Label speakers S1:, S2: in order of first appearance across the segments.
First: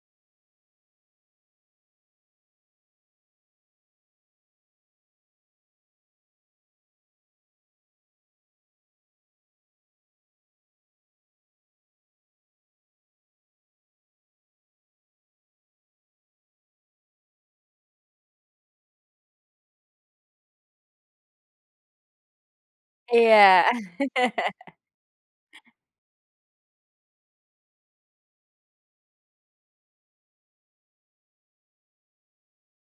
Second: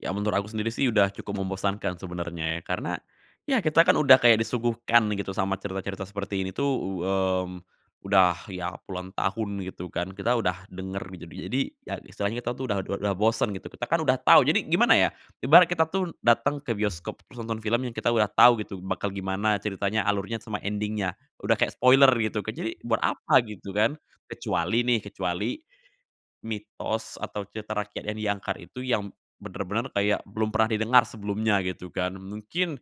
S1: Ya menurut aku sendiri sih udah cukup membosankan sebenarnya ya. Karena, ya kita kan udah kayak disuguhkan gitu sama cerita-cerita seperti ini tuh, u mmm, udah ya puluhan tahun gitu kan kita udah denger. Jadi jadi, ya istilahnya kita tuh dah ud udah bosen gitu, kita kan udah tahu jadi gimana ya, ibarat kita tuh dateng ke bioskop nonton film yang kita udah tahu gitu bakal gimana ceritanya, alurnya, sama ending-nya. Udah kayak spoiler gitu kan, jadi buat apa
S2: Iya.
S1: gitu kan. Kecuali nih, kecuali, mitos atau cerita rakyat yang diangkat itu yang bener-bener kayak belum pernah didengar sebelumnya, gitu kan. Mungkin,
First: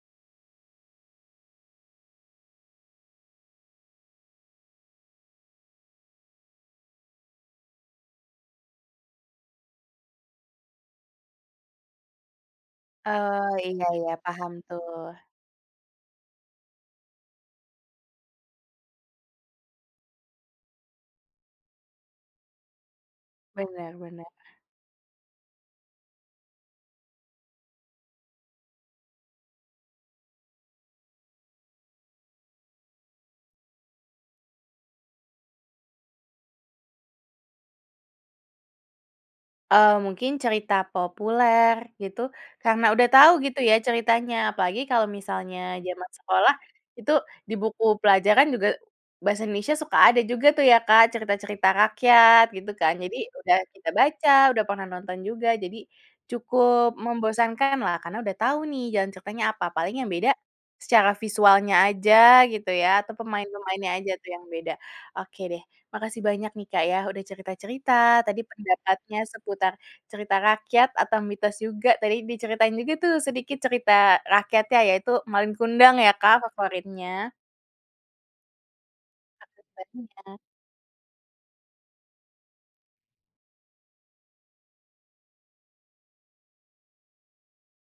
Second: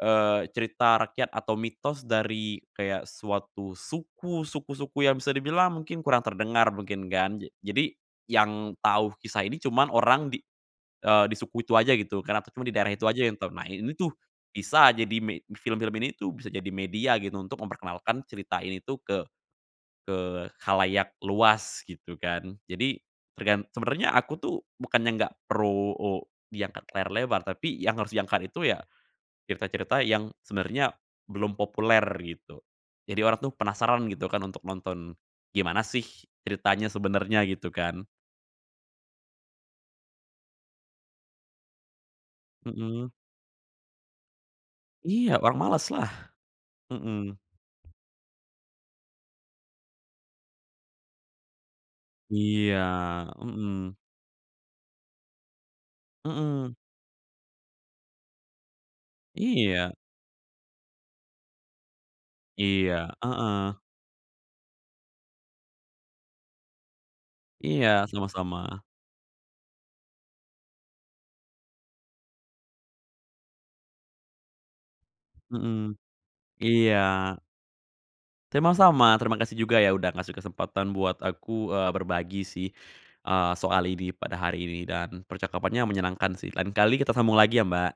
S1: eee, cerita rakyat atau mitos dari kayak suatu suku, suku-suku yang bisa dibilang mungkin kurang terdengar mungkin kan, ja jadi yang tahu kisah ini cuman orang di eee, di suku itu aja gitu karena tuh cuma di daerah itu aja yang
S2: Eee,
S1: pernah
S2: iya
S1: ini
S2: iya.
S1: tuh
S2: Paham
S1: bisa
S2: tuh.
S1: jadi me film-film ini tuh bisa jadi media gitu untuk memperkenalkan cerita ini tuh ke ke khalayak luas gitu kan. Jadi, tergan
S2: Bener
S1: sebenernya
S2: bener.
S1: aku tuh bukannya nggak pro o diangkat ke layar lebar, tapi yang harus diangkat itu ya, cerita-cerita yang sebenernya belum populer gitu. Jadi orang tuh penasaran gitu kan untuk nonton, gimana sih ceritanya sebenernya gitu kan.
S2: Eee, mungkin cerita populer gitu karena udah
S1: Mhm.
S2: tau gitu ya ceritanya, apalagi kalau
S1: Iya, orang
S2: misalnya
S1: malas lah.
S2: zaman sekolah, itu
S1: Mhm.
S2: di buku pelajaran juga bahasa Indonesia suka ada juga tuh ya, Kak, cerita-cerita rakyat gitu
S1: Iya,
S2: kan. Jadi udah kita
S1: mhm.
S2: baca, udah pernah nonton juga, jadi
S1: Mhm.
S2: cukup membosankanlah karena udah tahu nih jalan ceritanya apa.
S1: Iya.
S2: Paling yang beda, secara visualnya aja gitu ya
S1: Iya,
S2: atau
S1: heeh.
S2: pemain-pemainnya aja tuh yang beda. Oke deh, makasih banyak nih Kak ya udah cerita-cerita
S1: Iya,
S2: tadi
S1: sama-sama.
S2: pendapatnya seputar cerita rakyat atau mitos juga. Tadi diceritain juga tuh sedikit cerita rakyatnya, yaitu Malin Kundang
S1: Mhm,
S2: ya Kak
S1: iya.
S2: favoritnya.
S1: Sama-sama, terima kasih juga ya udah ngasih
S2: [unintelligible] Ya.
S1: kesempatan buat aku, eee, berbagi sih, eee, soal ini pada hari ini dan percakapannya menyenangkan sih, lain kali kita sambung lagi ya, Mbak.